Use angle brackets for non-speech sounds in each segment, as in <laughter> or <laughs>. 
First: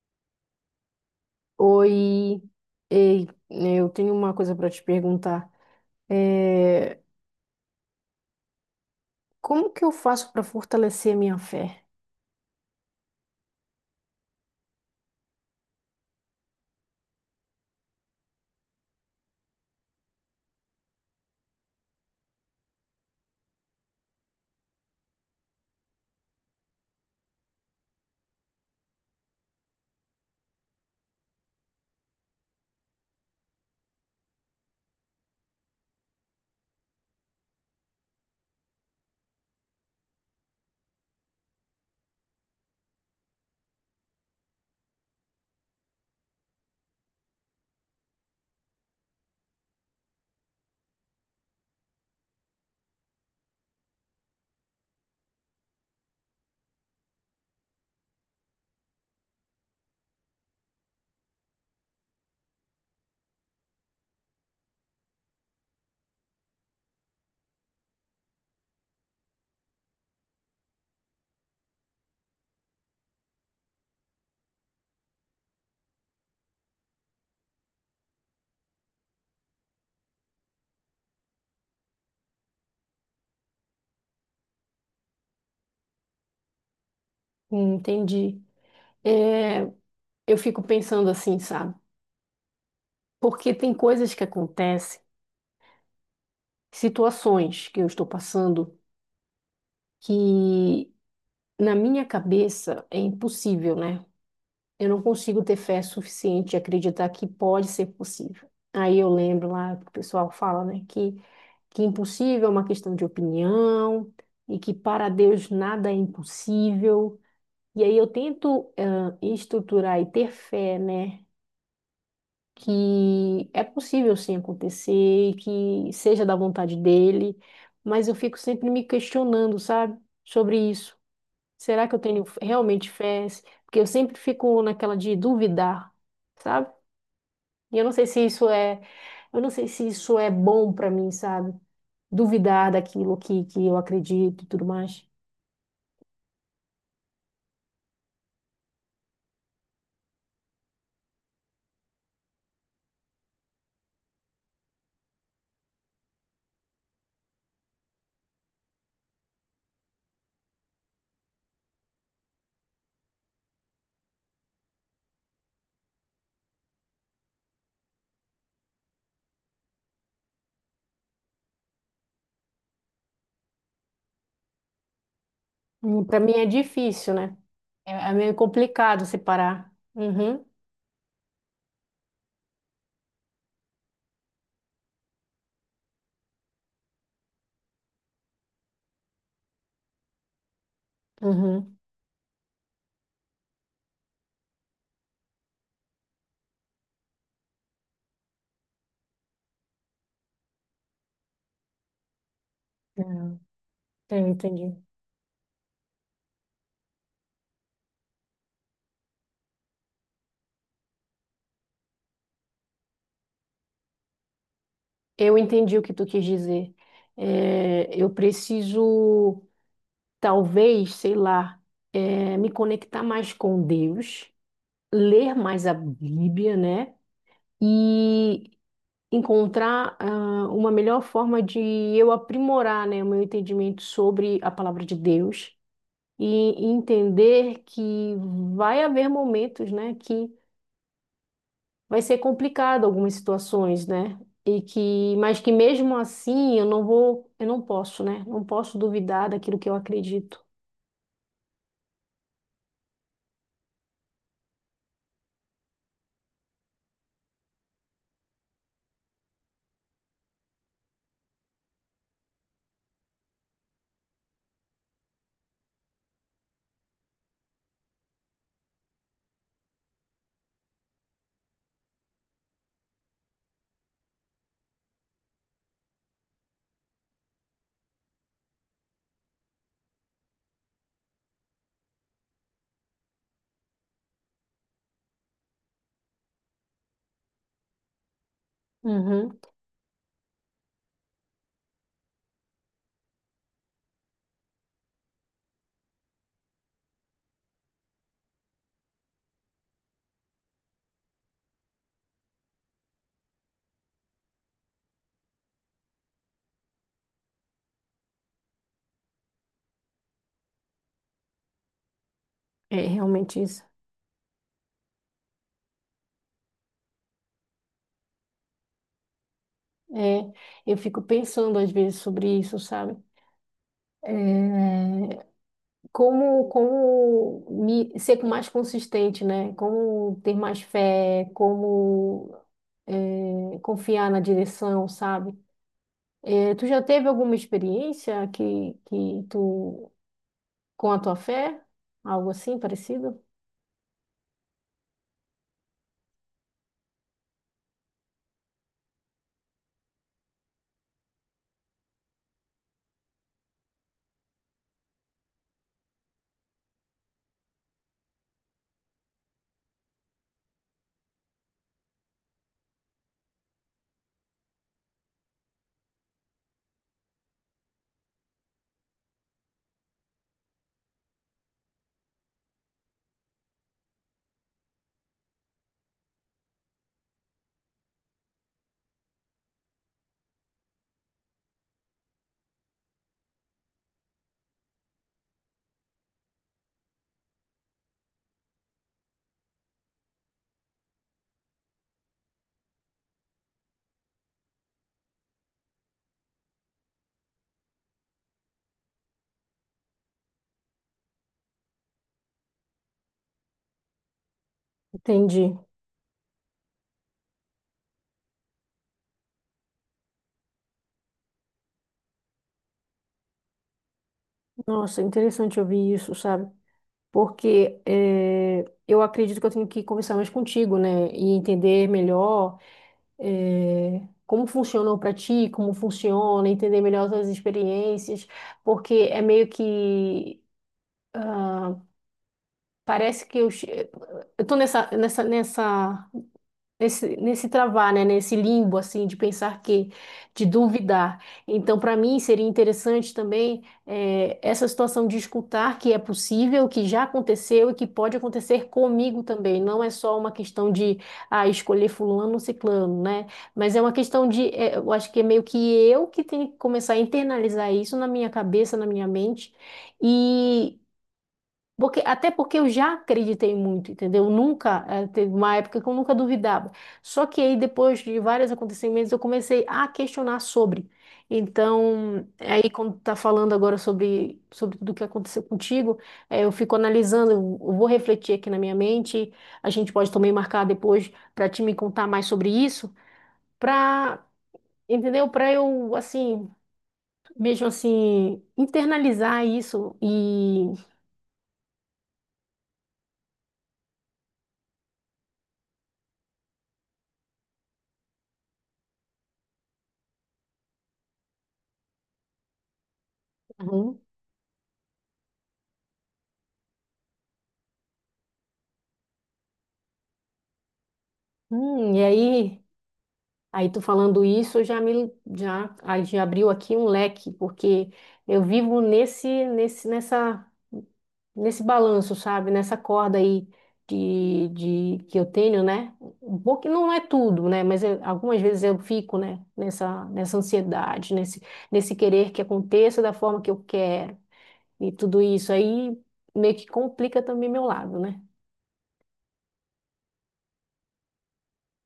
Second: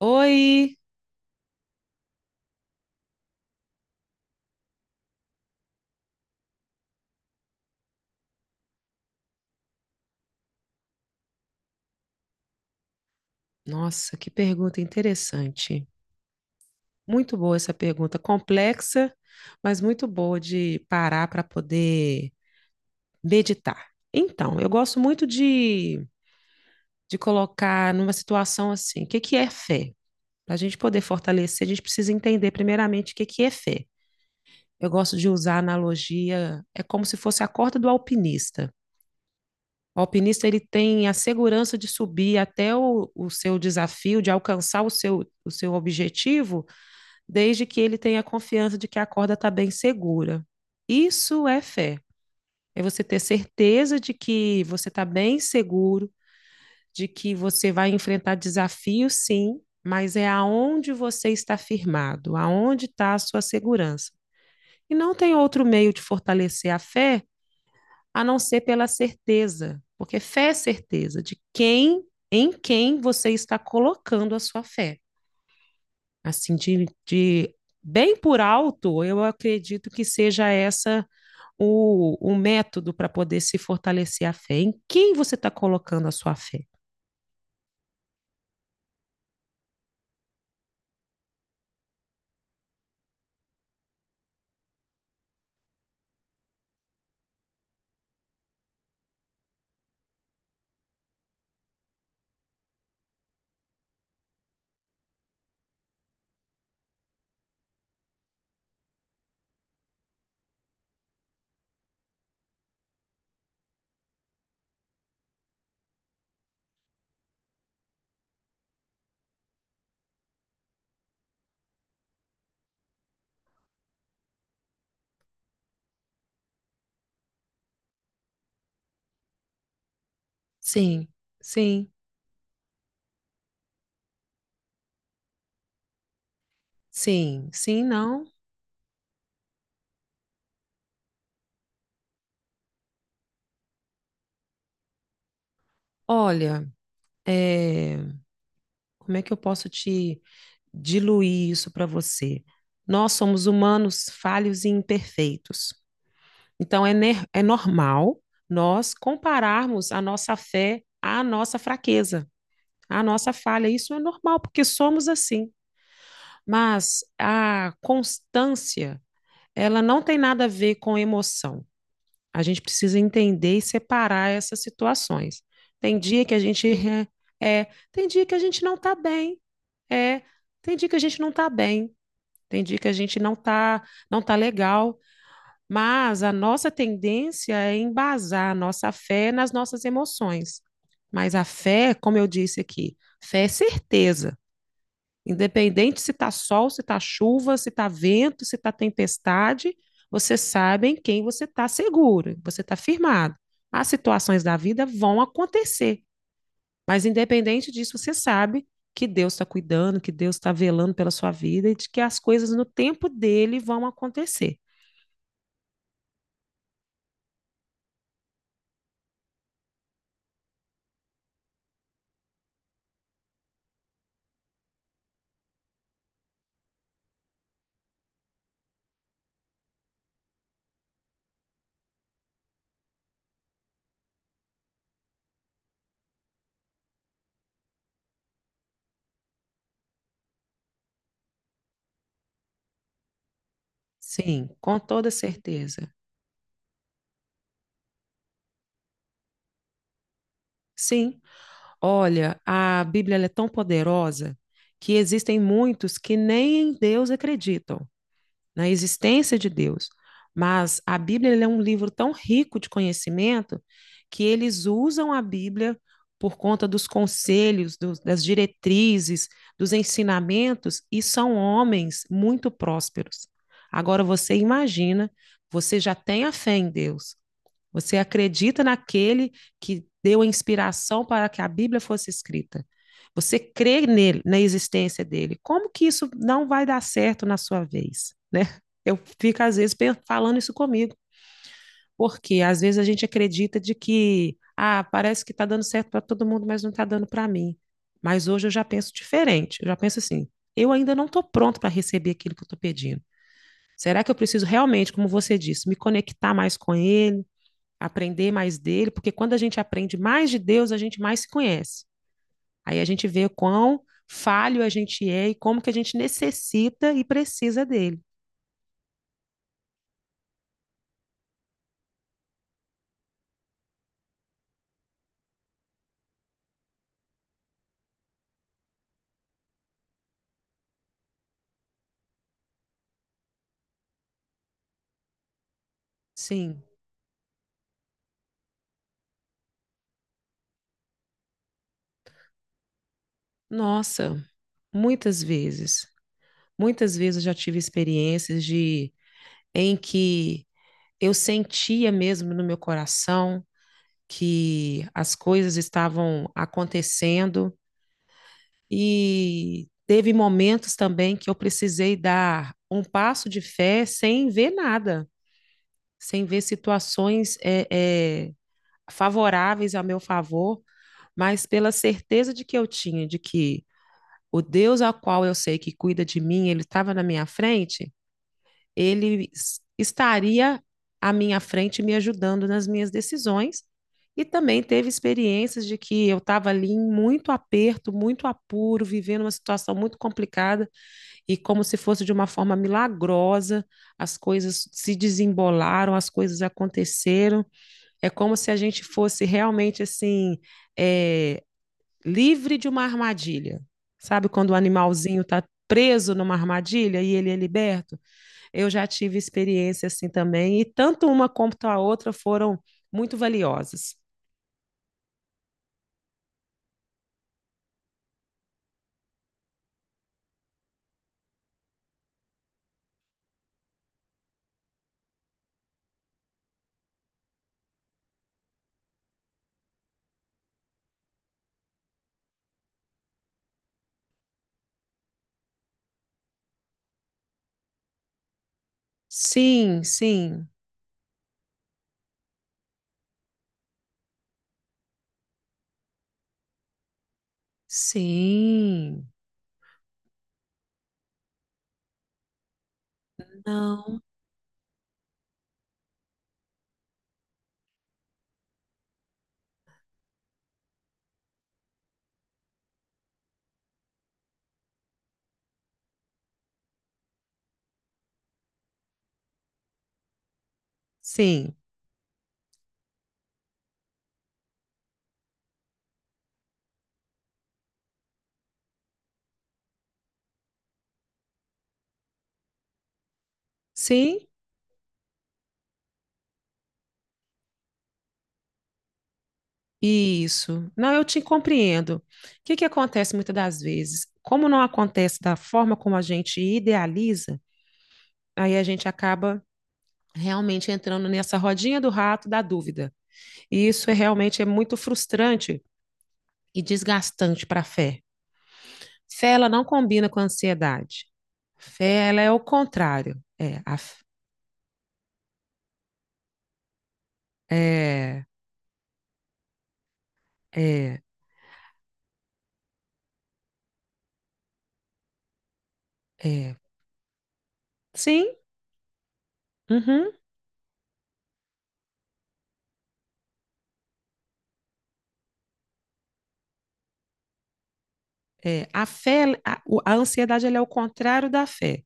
Oi! Oi, ei, eu tenho uma coisa para te perguntar. É, Como que eu faço para fortalecer a minha fé? Nossa, que pergunta interessante. Muito boa essa pergunta, complexa, mas muito boa de parar para poder meditar. Então, eu gosto muito de colocar numa situação assim, o que que é fé? Para a gente poder fortalecer, a gente precisa entender primeiramente o que que é fé. Eu gosto de usar a analogia, é como se fosse a corda do alpinista. O alpinista ele tem a segurança de subir até o seu desafio, de alcançar o seu objetivo, desde que ele tenha confiança de que a corda está bem segura. Isso é fé. É você ter certeza de que você está bem seguro, de que você vai enfrentar desafios, sim, mas é aonde você está firmado, aonde está a sua segurança. E não tem outro meio de fortalecer a fé a não ser pela certeza, porque fé é certeza de quem, em quem você está colocando a sua fé. Assim, de bem por alto, eu acredito que seja essa o método para poder se fortalecer a fé. Em quem você está colocando a sua fé? Entendi. É, eu fico pensando assim, sabe? Porque tem coisas que acontecem, situações que eu estou passando que na minha cabeça é impossível, né? Eu não consigo ter fé suficiente e acreditar que pode ser possível. Aí eu lembro lá que o pessoal fala, né, que é impossível é uma questão de opinião e que para Deus nada é impossível. E aí eu tento estruturar e ter fé, né, que é possível sim acontecer e que seja da vontade dele, mas eu fico sempre me questionando, sabe, sobre isso. Sim, Será sim, que eu tenho realmente fé? Porque eu sempre fico naquela de duvidar, sabe? sim, E sim, eu não sei não. se isso é, eu não sei se isso é bom para mim, sabe? Duvidar daquilo que eu acredito e tudo mais. Olha, é, como é que eu posso te diluir isso para você? Nós somos humanos falhos e imperfeitos. Então, é normal nós compararmos a nossa fé à nossa fraqueza, à nossa falha. Isso é normal, porque somos assim. Mas a constância, ela não tem nada a ver com emoção. A gente precisa entender e separar essas situações. Tem Para dia mim que a é gente difícil, né? <laughs> Tem É, é dia que meio a gente não está complicado bem, separar. é, Uhum, tem dia que a gente não está bem, tem dia que a gente não está não tá legal. Mas a nossa tendência é embasar a nossa fé nas nossas emoções. Mas a uhum. fé, como eu disse aqui, fé é certeza. Independente se está sol, se está chuva, se está vento, se está tempestade, você sabe em quem você está seguro, você está firmado. Não, As eu situações da entendi. vida vão acontecer, mas independente disso, você sabe que Deus está cuidando, que Deus está velando pela sua vida e de que as coisas no tempo dele vão acontecer. Eu entendi o que tu quis dizer. Eu preciso, talvez, sei lá, me conectar mais com Deus, ler mais a Bíblia, né? E encontrar, uma melhor forma de eu aprimorar, né, o meu entendimento sobre a palavra de Deus e entender que vai haver momentos, né, que vai ser complicado algumas situações, né? Sim, E com toda que, mas que certeza. mesmo assim eu não vou, eu não posso, né? Não posso duvidar daquilo que eu acredito. Sim, olha, a Bíblia ela é tão poderosa que existem muitos que nem em Deus acreditam, na existência de Deus. Mas a Bíblia ela é um livro tão rico de conhecimento que eles usam a Bíblia por conta dos conselhos, das diretrizes, dos ensinamentos, e são homens muito prósperos. Agora você imagina, você já tem a fé em Deus, você acredita naquele que deu a inspiração para que a Bíblia fosse escrita. Você crê nele, na existência dele. Como que isso não vai dar certo na sua vez, né? Eu Uhum. fico às vezes falando isso comigo, porque às vezes a gente acredita de que, ah, parece que está dando certo para todo mundo, mas não está dando para mim. Mas hoje eu já penso diferente. Eu já penso assim: eu ainda não estou pronto para receber aquilo que eu estou pedindo. Será que eu preciso realmente, como você disse, me conectar mais com ele? Aprender mais dele, porque quando a gente aprende mais de Deus, a gente mais se conhece. Aí É a gente vê realmente isso. quão falho a gente é e como que a gente necessita e precisa dele. É, eu fico pensando às vezes sobre isso, sabe? É, como me, ser mais consistente, né? Como ter mais fé, como confiar na direção, sabe? Sim. Tu já teve alguma experiência que tu, com a tua fé? Algo assim parecido? Nossa, muitas vezes, muitas vezes eu já tive experiências de em que eu sentia mesmo no meu coração que as coisas estavam acontecendo e teve momentos também que eu precisei dar um passo de fé sem ver nada, sem ver situações é, favoráveis a meu favor, mas pela certeza de que eu tinha de que o Deus ao qual eu sei que cuida de mim, ele estava na minha frente, ele estaria à minha frente me ajudando nas minhas decisões. E também teve experiências de que eu estava ali em muito aperto, muito apuro, vivendo uma situação muito complicada e como se fosse de uma forma milagrosa, as coisas se desembolaram, as coisas aconteceram é como se a gente fosse realmente assim, é, livre de uma armadilha. Sabe quando o animalzinho está Entendi. preso numa armadilha e ele é liberto? Eu já tive experiência assim também, e tanto uma quanto a outra foram muito valiosas. Nossa, interessante ouvir isso, sabe? Porque eu acredito que eu tenho que conversar mais contigo, né? E entender melhor como funcionou para ti, como funciona, entender melhor as tuas experiências, porque é meio que ah, parece que eu tô nessa nesse travar, né? Nesse limbo, assim, de pensar Sim, que, sim, de duvidar. Então, para mim, seria interessante também essa situação de escutar que é possível, que já aconteceu e que pode acontecer sim. comigo também. Não é só uma questão de escolher fulano ou ciclano, né? Mas é uma Não. questão de, eu acho que é meio que eu que tenho que começar a internalizar isso na minha cabeça, na minha mente. Porque, até porque eu já acreditei muito, entendeu? Nunca, teve uma época que eu nunca duvidava. Só que aí, depois de vários acontecimentos, eu comecei a questionar sobre. Sim, Então, aí, quando tá falando agora sobre tudo o que aconteceu contigo, eu fico analisando, eu vou refletir aqui na minha mente. A gente pode também marcar depois para te me contar mais sobre isso, sim, para, entendeu? Para eu, assim, mesmo assim, internalizar isso e. isso. Não, eu te compreendo. O que que acontece muitas das vezes? Como não acontece da forma como a gente idealiza, aí a gente acaba realmente entrando nessa rodinha do rato da dúvida. E isso é Uhum. realmente é muito frustrante e desgastante para a fé. Fé ela não combina com a ansiedade. E Fé ela é o aí. contrário. É, Aí a, tu falando isso, aí já abriu aqui um leque, porque é, eu vivo nesse nesse nessa é, nesse balanço, sabe? Nessa corda aí de que eu tenho, né? Um é. pouco que não é tudo, né? Mas Sim, algumas vezes eu fico, né? Uhum. Nessa ansiedade, nesse querer que aconteça da forma que eu quero e tudo isso aí meio que complica também meu lado, né? É, a fé, a ansiedade ela é o contrário da fé.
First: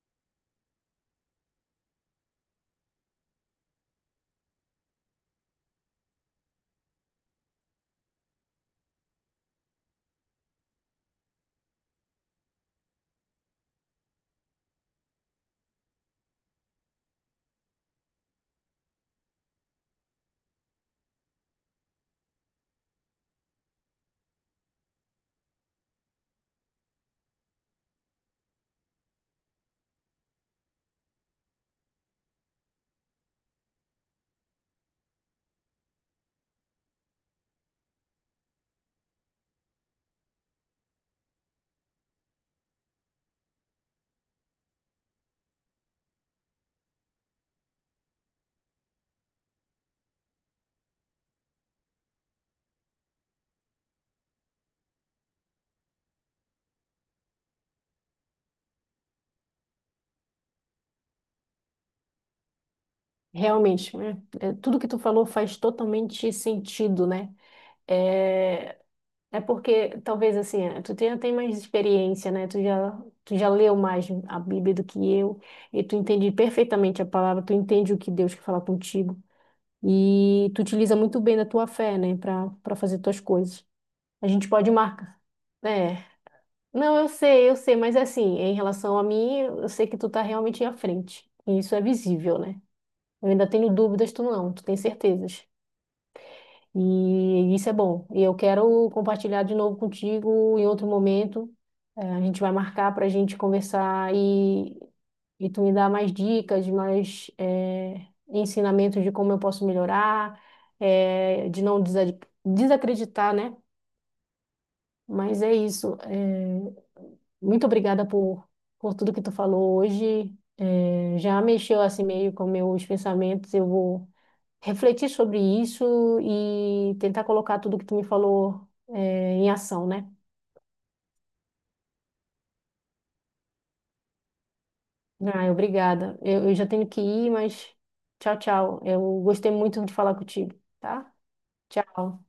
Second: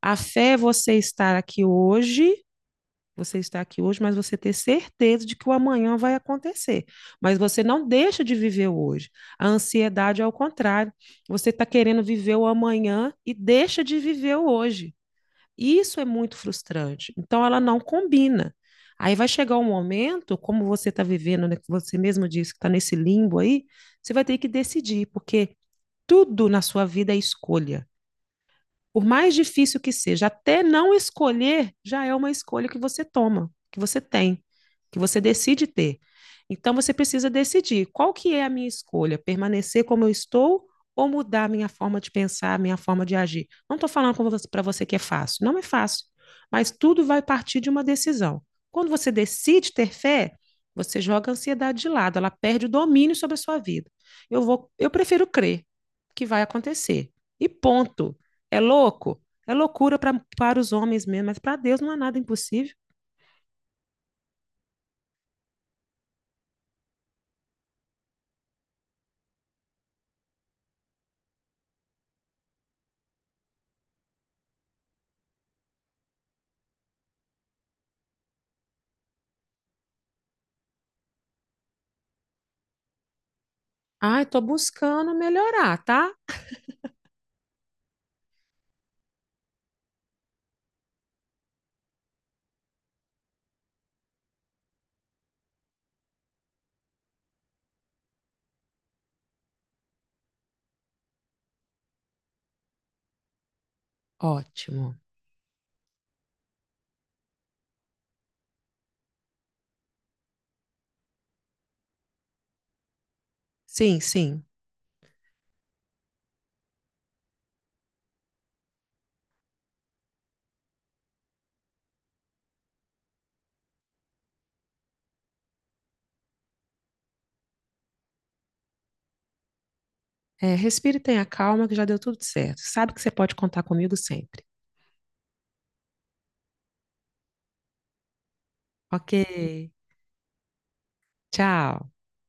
A fé é você estar aqui hoje. Você está aqui hoje, mas você ter certeza de que o amanhã vai acontecer. Mas você não deixa de viver o hoje. A ansiedade é o contrário. Você está querendo viver o amanhã e deixa de viver o hoje. Isso é muito frustrante. Então, ela não combina. Aí vai chegar um momento, como você está vivendo, né, que você mesmo disse que está nesse limbo aí, você vai ter que decidir, porque tudo na sua vida é escolha, por mais difícil que seja, até não escolher já é uma escolha que você toma, que você tem, que você decide ter. Então você precisa decidir qual que é a minha escolha, permanecer como eu estou ou mudar a minha forma de pensar, a minha forma de agir. Não estou falando para você que é fácil, não é fácil, mas tudo vai partir de uma decisão. Quando você decide ter fé, você joga a ansiedade de lado, ela perde o domínio sobre a sua vida. Eu vou, eu prefiro crer que vai acontecer. E ponto. É louco? É loucura pra, para os homens mesmo, mas para Deus não há nada impossível. Realmente, né? É, tudo que tu falou faz totalmente sentido, né? é É porque talvez assim, é, tu já tem mais experiência, né? Tu já leu mais a Bíblia do que eu, e tu entende perfeitamente a palavra, tu entende o que Deus quer falar contigo, e tu utiliza muito bem da tua fé, né, para fazer tuas coisas. Ai, A tô gente pode buscando marcar. melhorar, É. tá? Não, eu sei, mas assim, em relação a mim, eu sei que tu tá realmente à frente. E isso é visível, né? Eu ainda tenho dúvidas, tu não, tu tem certezas. E isso é bom. E eu quero compartilhar de novo contigo em outro momento. A gente vai marcar para a gente conversar Ótimo. e tu me dar mais dicas, mais ensinamentos de como eu posso melhorar, eh, de não desa- desacreditar, né? Sim, sim. Mas é isso. Muito obrigada por tudo que tu falou hoje. Já mexeu assim meio com meus pensamentos. Eu vou refletir sobre isso e tentar colocar tudo que tu me falou, é, em ação, né? É, respire e tenha calma, que já deu tudo certo. Sabe que você pode contar comigo sempre. Ah, obrigada. Eu já tenho que ir, mas tchau, tchau. Ok. Eu gostei muito de falar contigo, tá? Tchau. Tchau.